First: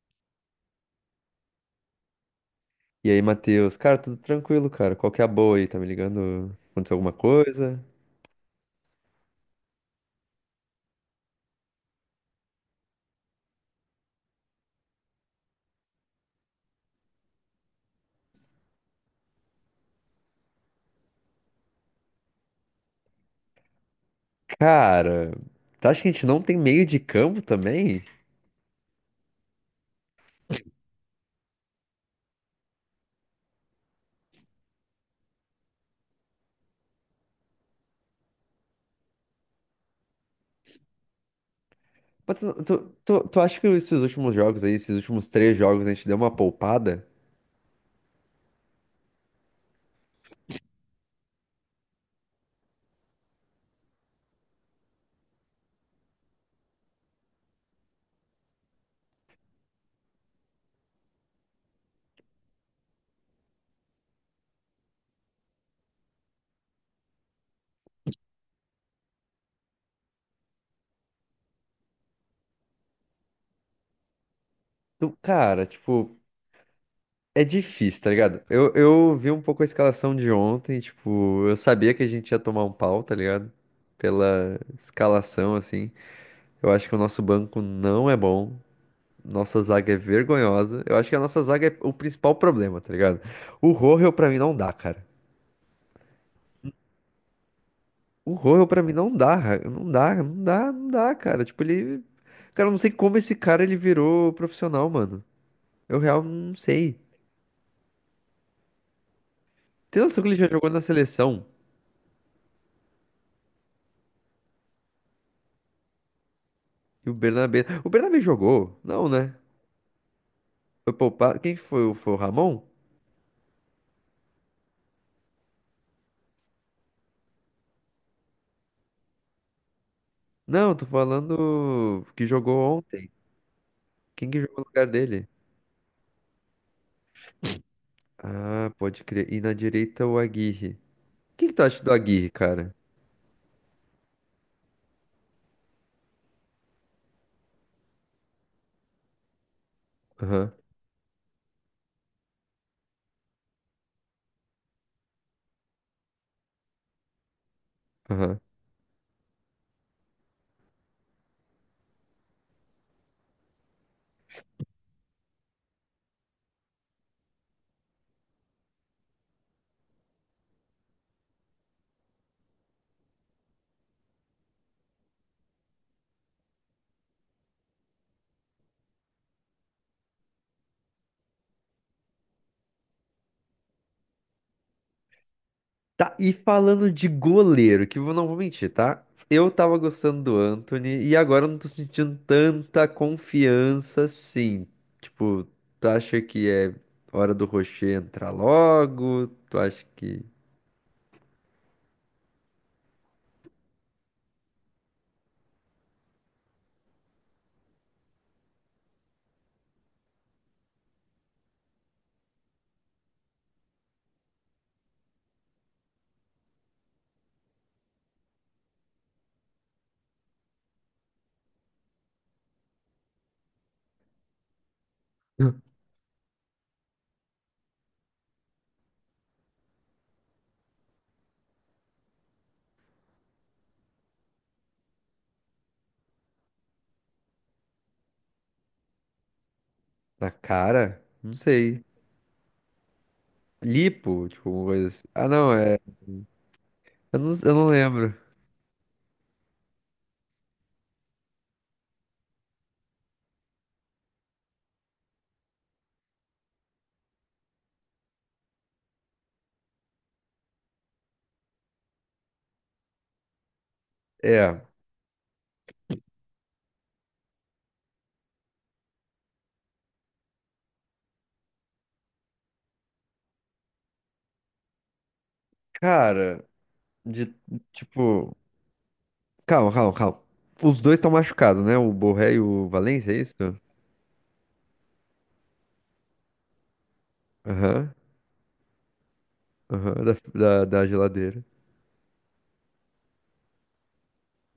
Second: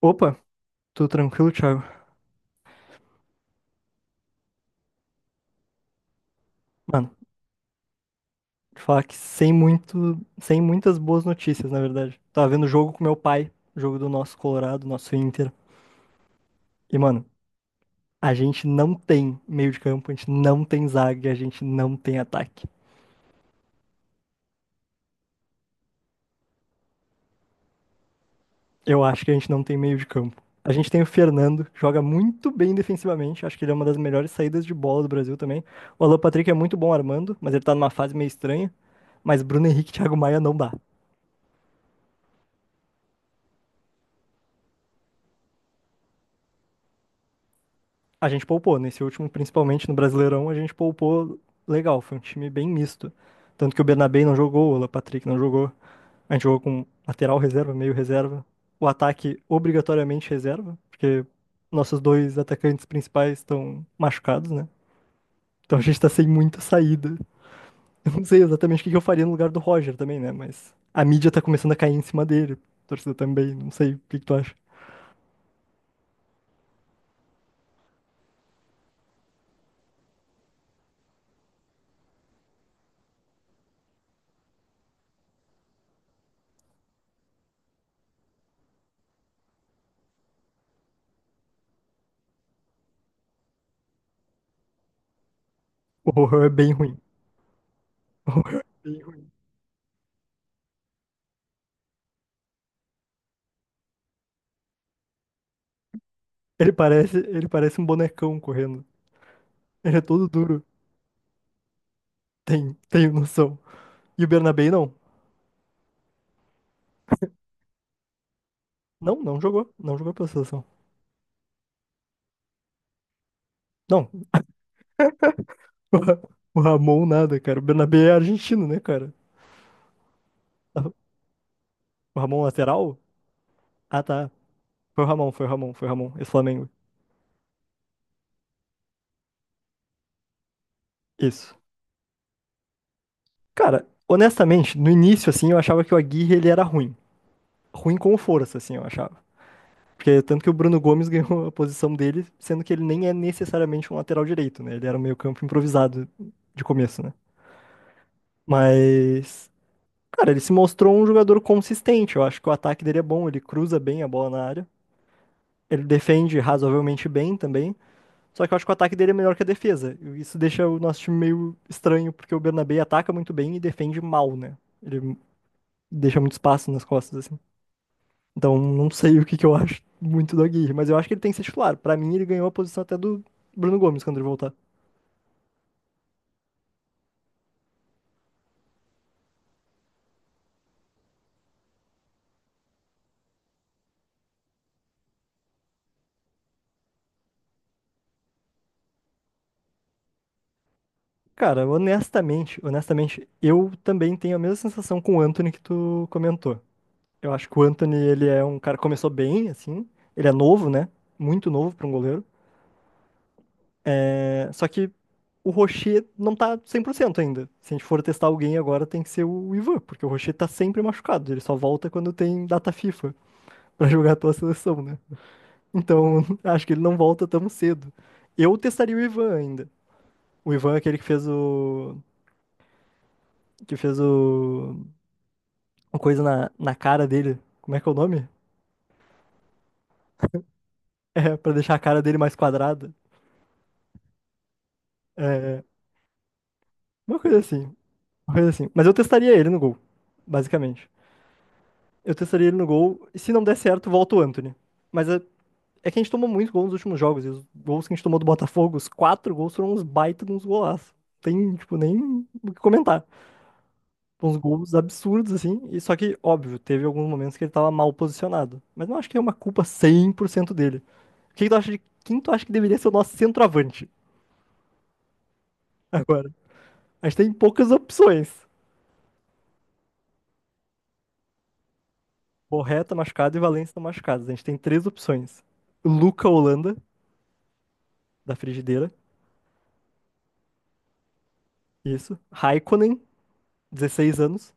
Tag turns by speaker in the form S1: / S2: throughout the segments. S1: Opa, tudo tranquilo, Thiago?
S2: E aí, Matheus? Cara, tudo tranquilo, cara. Qual que é a boa aí? Tá me ligando? Aconteceu
S1: Mano,
S2: alguma coisa?
S1: te falar que sem muitas boas notícias, na verdade. Tava vendo o jogo com meu pai, o jogo do nosso Colorado, nosso Inter. E, mano, a gente não tem meio de campo, a gente não tem zaga, e a gente não tem ataque.
S2: Cara, tu acha que a gente não tem meio de campo também?
S1: Eu acho que a gente não tem meio de campo. A gente tem o Fernando, que joga muito bem defensivamente, acho que ele é uma das melhores saídas de bola do Brasil também. O Alan Patrick é muito bom armando, mas ele tá numa fase meio estranha. Mas Bruno Henrique e Thiago Maia não dá.
S2: Mas tu acha que esses últimos jogos aí, esses últimos três jogos, a gente deu uma poupada?
S1: A gente poupou, nesse último, principalmente no Brasileirão, a gente poupou legal, foi um time bem misto. Tanto que o Bernabé não jogou, o Alan Patrick não jogou. A gente jogou com lateral reserva, meio reserva. O ataque obrigatoriamente reserva, porque nossos dois atacantes principais estão machucados, né? Então a gente tá sem muita saída. Eu não sei exatamente o que que eu faria no lugar do Roger também, né? Mas a mídia tá começando a cair em cima dele, a torcida também, não sei o que que tu acha.
S2: Cara, tipo, é difícil, tá ligado? Eu vi um pouco a escalação de ontem, tipo, eu sabia que a gente ia tomar um pau, tá ligado? Pela escalação, assim. Eu acho que o nosso banco não é bom. Nossa zaga é vergonhosa. Eu acho que a nossa zaga é o principal problema, tá ligado? O Rojo pra mim não dá, cara.
S1: O Rohan é bem ruim. O
S2: O
S1: Rohan é
S2: Rojo pra mim
S1: bem
S2: não
S1: ruim.
S2: dá, não dá, não dá, não dá, cara. Tipo, ele. Cara, eu não sei como esse cara ele virou profissional, mano. Eu real não
S1: Ele
S2: sei.
S1: parece, ele parece um bonecão correndo. Ele é
S2: Tem noção
S1: todo
S2: que ele já
S1: duro.
S2: jogou na seleção?
S1: Tem, tenho noção. E o Bernabé não.
S2: E o Bernabé. O Bernabé jogou? Não,
S1: Não,
S2: né?
S1: não jogou. Não jogou pela seleção.
S2: Foi poupado. Quem que foi? Foi o Ramon?
S1: Não. O Ra- o Ramon nada, cara. O Bernabé é argentino, né, cara?
S2: Não, tô falando
S1: O
S2: que
S1: Ramon
S2: jogou
S1: lateral?
S2: ontem.
S1: Ah, tá.
S2: Quem que jogou no lugar
S1: Foi o
S2: dele?
S1: Ramon, foi o Ramon, foi o Ramon. Esse Flamengo.
S2: Ah, pode crer. E na direita o Aguirre. O que que
S1: Isso.
S2: tu acha do Aguirre, cara?
S1: Cara, honestamente, no início, assim, eu achava que o Aguirre, ele era ruim. Ruim com força, assim, eu achava. Porque tanto que o
S2: Aham,
S1: Bruno Gomes ganhou a posição dele, sendo que ele nem é necessariamente um lateral direito, né? Ele era um meio campo improvisado de começo, né?
S2: aham.
S1: Mas Cara, ele se mostrou um jogador consistente. Eu acho que o ataque dele é bom, ele cruza bem a bola na área. Ele defende razoavelmente bem também. Só que eu acho que o ataque dele é melhor que a defesa. E isso deixa o nosso time meio estranho, porque o Bernabé ataca muito bem e defende mal, né? Ele deixa muito espaço nas costas, assim. Então, não sei o que que eu acho muito do Aguirre, mas eu acho que ele tem que ser titular. Pra mim, ele ganhou a posição até do Bruno Gomes quando ele voltar.
S2: Tá, e falando de goleiro, que eu não vou mentir, tá? Eu tava gostando do Anthony e agora eu não tô sentindo tanta confiança assim. Tipo, tu acha que é hora do Rocher entrar logo? Tu acha que.
S1: Cara, honestamente, eu também tenho a mesma sensação com o Anthony que tu comentou. Eu acho que o Antony, ele é um cara que começou bem, assim. Ele é novo, né? Muito novo para um goleiro. É, só que o Rocher não tá 100% ainda. Se a gente for testar alguém agora, tem que ser o Ivan, porque o Rocher tá sempre machucado. Ele só volta quando tem data FIFA pra jogar a tua seleção, né? Então, acho que ele não volta tão cedo. Eu testaria o Ivan ainda. O Ivan é aquele que fez o... uma coisa na cara dele. Como é que é o nome?
S2: Na cara? Não
S1: É, pra deixar a
S2: sei.
S1: cara dele mais quadrada.
S2: Lipo, tipo, uma coisa assim. Ah, não,
S1: É,
S2: é.
S1: uma
S2: Eu não,
S1: coisa
S2: eu não
S1: assim.
S2: lembro.
S1: Uma coisa assim. Mas eu testaria ele no gol, basicamente. Eu testaria ele no gol, e se não der certo, volta o Anthony. Mas é, é que a gente tomou muito gol nos últimos jogos, e os gols que a gente tomou do Botafogo, os quatro gols foram uns baita de uns golaços. Tem, tipo, nem o que comentar. Uns
S2: É,
S1: gols absurdos, assim, e só que, óbvio, teve alguns momentos que ele tava mal posicionado. Mas não acho que é uma culpa 100% dele. O que que tu acha de quem tu acha que deveria ser o nosso centroavante agora?
S2: cara,
S1: A gente tem
S2: de
S1: poucas opções.
S2: tipo. Calma, calma, calma. Os dois estão machucados, né? O Borré e o
S1: Borré tá
S2: Valencia, é isso?
S1: machucado e Valencia tá machucado. A gente tem três opções. Luca Holanda,
S2: Aham.
S1: da frigideira,
S2: Aham, da geladeira.
S1: isso. Raikkonen, 16 anos.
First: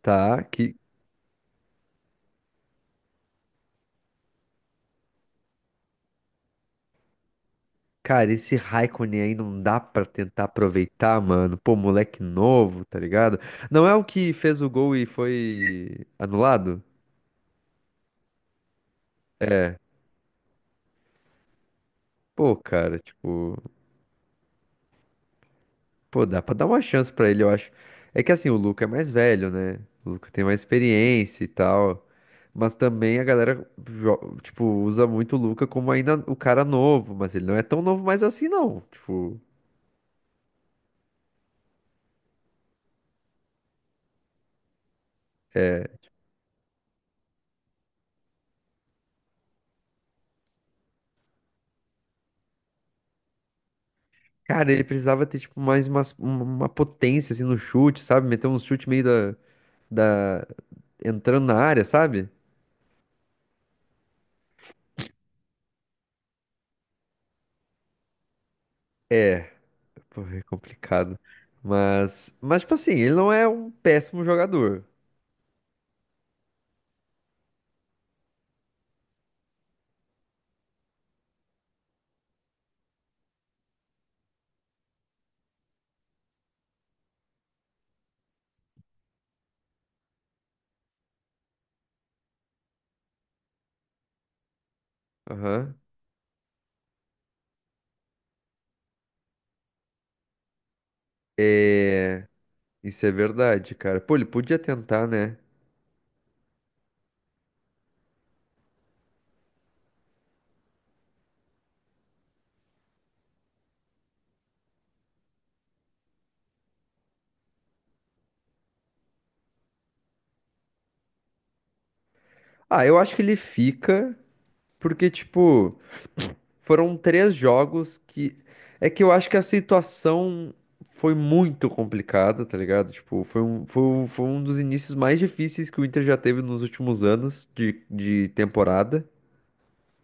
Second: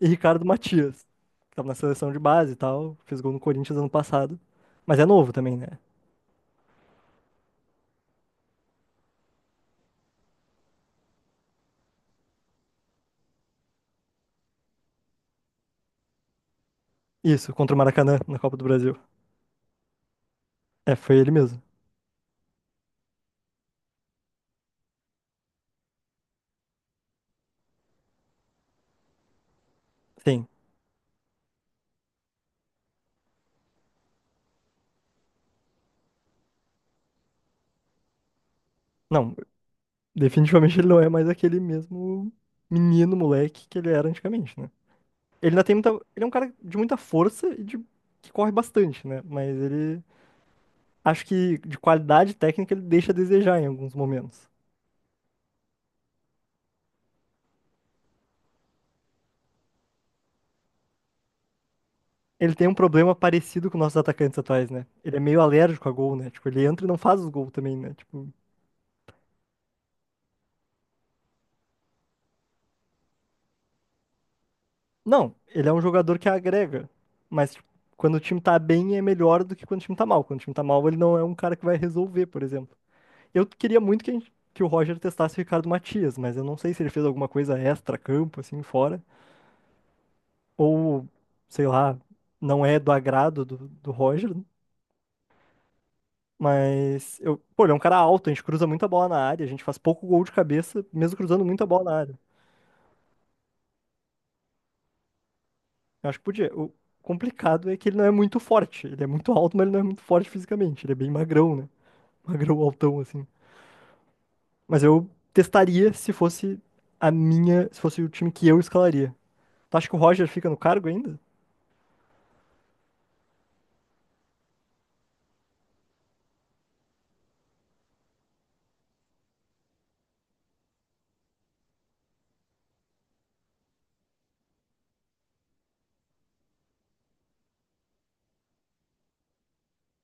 S1: E
S2: Tá,
S1: Ricardo
S2: que.
S1: Matias, que tava na seleção de base e tal, fez gol no Corinthians ano passado. Mas é novo também, né?
S2: Cara, esse Raikkonen aí não dá pra tentar aproveitar, mano. Pô, moleque novo, tá ligado? Não é o que fez o gol e foi anulado?
S1: Isso, contra o Maracanã, na Copa do Brasil. É, foi ele mesmo.
S2: Pô, cara, tipo. Pô, dá pra dar uma chance pra ele, eu acho. É que assim, o Luca é mais velho, né? O Luca tem
S1: Sim.
S2: mais experiência e tal. Mas também a galera, tipo, usa muito o Luca como ainda o cara novo. Mas ele não é tão novo mais assim, não.
S1: Não,
S2: Tipo.
S1: definitivamente ele não é mais aquele mesmo menino, moleque que ele era antigamente, né? Ele ainda tem muita...
S2: É,
S1: Ele é um cara de muita força e de... que corre bastante, né? Mas ele acho que de qualidade técnica ele deixa a desejar em alguns momentos.
S2: cara, ele precisava ter, tipo, mais uma potência, assim, no chute, sabe? Meter um chute meio da, da- entrando na área, sabe?
S1: Ele tem um problema parecido com nossos atacantes atuais, né? Ele é meio alérgico a gol, né? Tipo, ele entra e não faz os gols também, né? Tipo,
S2: É, pô, é complicado. Mas, tipo assim, ele não é um péssimo jogador.
S1: não, ele é um jogador que agrega, mas tipo, quando o time tá bem é melhor do que quando o time tá mal. Quando o time tá mal, ele não é um cara que vai resolver, por exemplo. Eu queria muito que, que o Roger testasse o Ricardo Matias, mas eu não sei se ele fez alguma coisa extra-campo, assim, fora, ou sei lá, não é do agrado do Roger.
S2: Aham.
S1: Mas eu, pô, ele é um cara alto, a gente cruza muita bola na área, a gente faz pouco gol de cabeça, mesmo cruzando muita bola na área.
S2: É, isso é verdade, cara. Pô, ele podia tentar, né?
S1: Eu acho que podia. O complicado é que ele não é muito forte. Ele é muito alto, mas ele não é muito forte fisicamente. Ele é bem magrão, né? Magrão, altão, assim. Mas eu testaria se fosse a minha, se fosse o time que eu escalaria. Tu acha que o Roger fica no cargo ainda?
S2: Ah, eu acho que ele fica, porque, tipo. Foram três jogos que. É que eu acho que a situação foi muito complicada, tá ligado? Tipo, foi um dos inícios mais difíceis que o Inter já teve nos últimos anos de temporada.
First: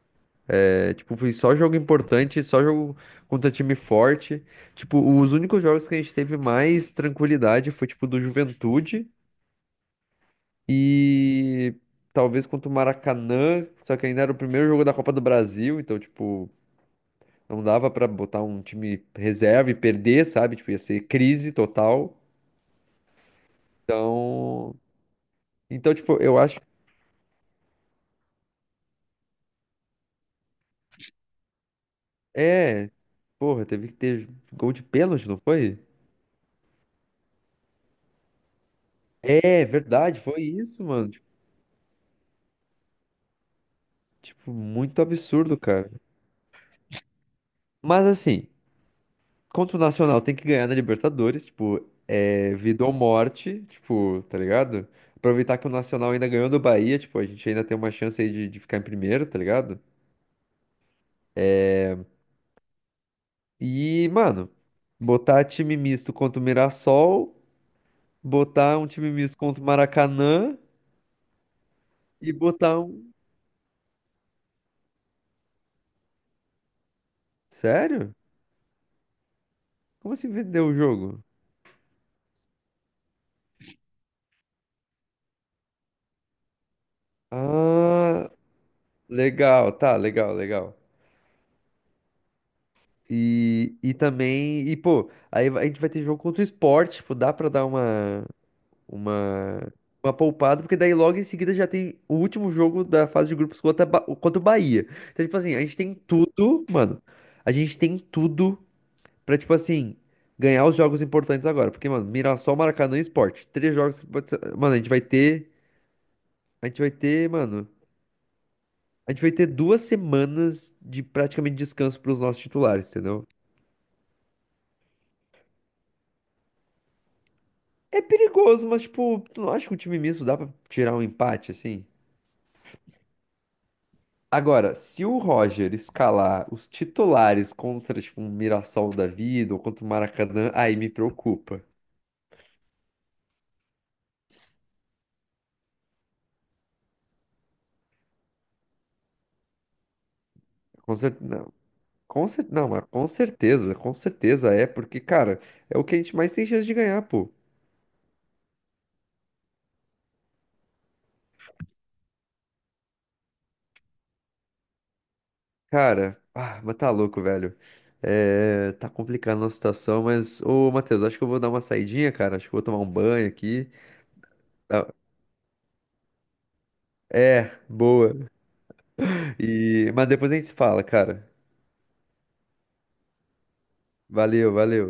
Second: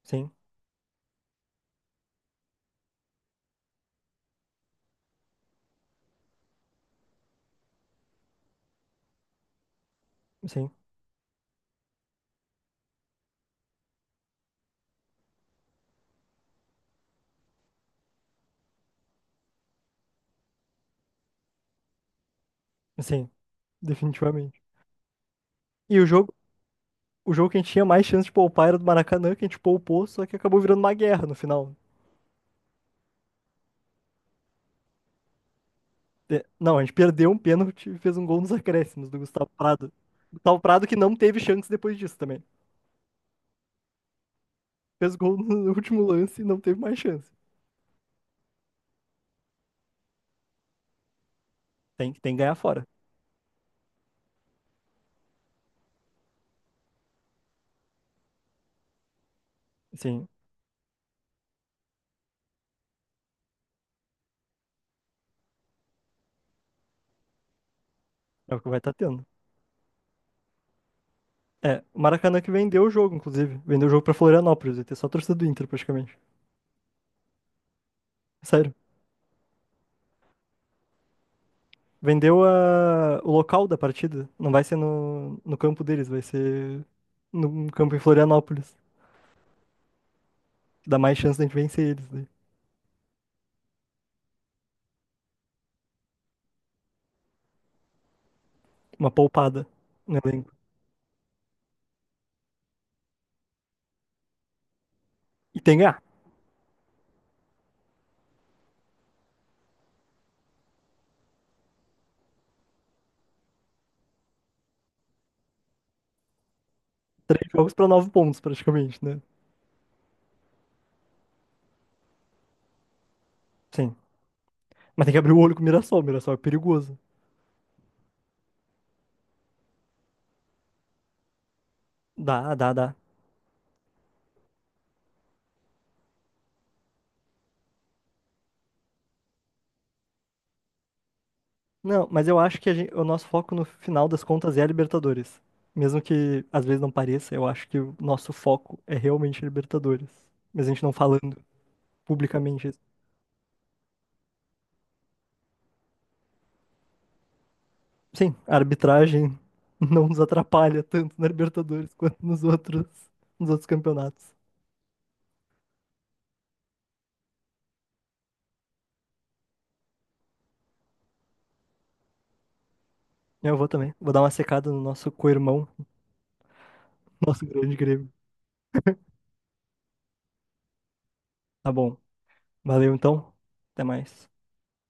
S1: Sim,
S2: É, tipo, foi só jogo importante, só jogo contra time forte. Tipo, os únicos jogos que a gente teve mais tranquilidade foi, tipo, do Juventude
S1: sim,
S2: e talvez contra o Maracanã, só que ainda era o primeiro jogo da Copa do Brasil, então, tipo. Não dava pra botar um time reserva e perder, sabe? Tipo, ia ser crise total.
S1: sim, definitivamente.
S2: Então, então
S1: E
S2: tipo, eu acho,
S1: o jogo que a gente tinha mais chance de poupar era do Maracanã, que a gente poupou, só que acabou virando uma guerra no final, né?
S2: é, porra, teve que ter gol de pênalti, não foi?
S1: É. Não, a gente perdeu um pênalti e fez um gol nos acréscimos do Gustavo
S2: É,
S1: Prado.
S2: verdade, foi
S1: Gustavo
S2: isso,
S1: Prado que
S2: mano.
S1: não
S2: Tipo,
S1: teve chance depois disso também.
S2: tipo, muito
S1: Fez gol
S2: absurdo,
S1: no
S2: cara.
S1: último lance e não teve mais chance.
S2: Mas assim, contra o Nacional tem que ganhar na Libertadores, tipo,
S1: Tem, tem que ganhar
S2: é
S1: fora.
S2: vida ou morte, tipo, tá ligado? Aproveitar que o Nacional ainda ganhou do Bahia, tipo, a gente ainda tem uma chance aí de ficar em primeiro, tá ligado?
S1: Sim,
S2: E, mano, botar time misto contra o Mirassol,
S1: é o que
S2: botar
S1: vai
S2: um
S1: estar
S2: time
S1: tendo.
S2: misto contra o Maracanã
S1: É, o
S2: e
S1: Maracanã que
S2: botar
S1: vendeu o
S2: um.
S1: jogo, inclusive. Vendeu o jogo pra Florianópolis. Vai ter só a torcida do Inter, praticamente.
S2: Sério?
S1: Sério.
S2: Como assim vendeu o jogo?
S1: O local da partida. Não vai ser no campo deles, vai ser no campo em
S2: Ah,
S1: Florianópolis.
S2: legal, tá, legal, legal.
S1: Dá mais chance da gente vencer eles, né?
S2: E também, e pô, a gente vai ter jogo contra o Sport, tipo, dá pra dar
S1: Uma
S2: uma,
S1: poupada
S2: uma
S1: no elenco.
S2: poupada, porque daí logo em seguida já tem o último jogo da fase de grupos contra, contra o Bahia. Então, tipo assim,
S1: E
S2: a gente
S1: tem que
S2: tem
S1: ganhar.
S2: tudo, mano, a gente tem tudo pra, tipo assim, ganhar os jogos importantes agora. Porque, mano, Mirassol, Maracanã e Sport. Três jogos que pode ser... Mano, a gente vai ter. A gente vai ter,
S1: Três
S2: mano.
S1: jogos pra nove pontos, praticamente,
S2: A
S1: né?
S2: gente vai ter duas semanas de praticamente descanso pros nossos titulares, entendeu?
S1: Sim. Mas tem que abrir o olho com o Mirassol. O Mirassol é perigoso.
S2: É perigoso, mas, tipo, tu não acha que o time misto dá pra tirar um empate, assim?
S1: Dá, dá, dá.
S2: Agora, se o Roger escalar os titulares contra, tipo, um Mirassol da vida ou contra o Maracanã, aí me preocupa.
S1: Não, mas eu acho que o nosso foco no final das contas é a Libertadores. Mesmo que às vezes não pareça, eu acho que o nosso foco é realmente a Libertadores. Mas a gente não
S2: Com
S1: falando
S2: certeza, com cer...
S1: publicamente
S2: Não,
S1: isso.
S2: mas com certeza é, porque, cara, é o que a gente mais tem chance de ganhar, pô.
S1: Sim, a arbitragem não nos atrapalha tanto na Libertadores quanto nos outros campeonatos.
S2: Cara, ah, mas tá louco, velho. É, tá complicando a situação, mas, ô, Matheus, acho que eu vou dar uma saidinha, cara. Acho que eu vou tomar um banho
S1: Eu vou
S2: aqui.
S1: também. Vou dar uma secada no
S2: Ah,
S1: nosso co-irmão, nosso
S2: é,
S1: grande Grêmio.
S2: boa. E... Mas depois a gente se fala, cara.
S1: Tá bom. Valeu então. Até mais.
S2: Valeu.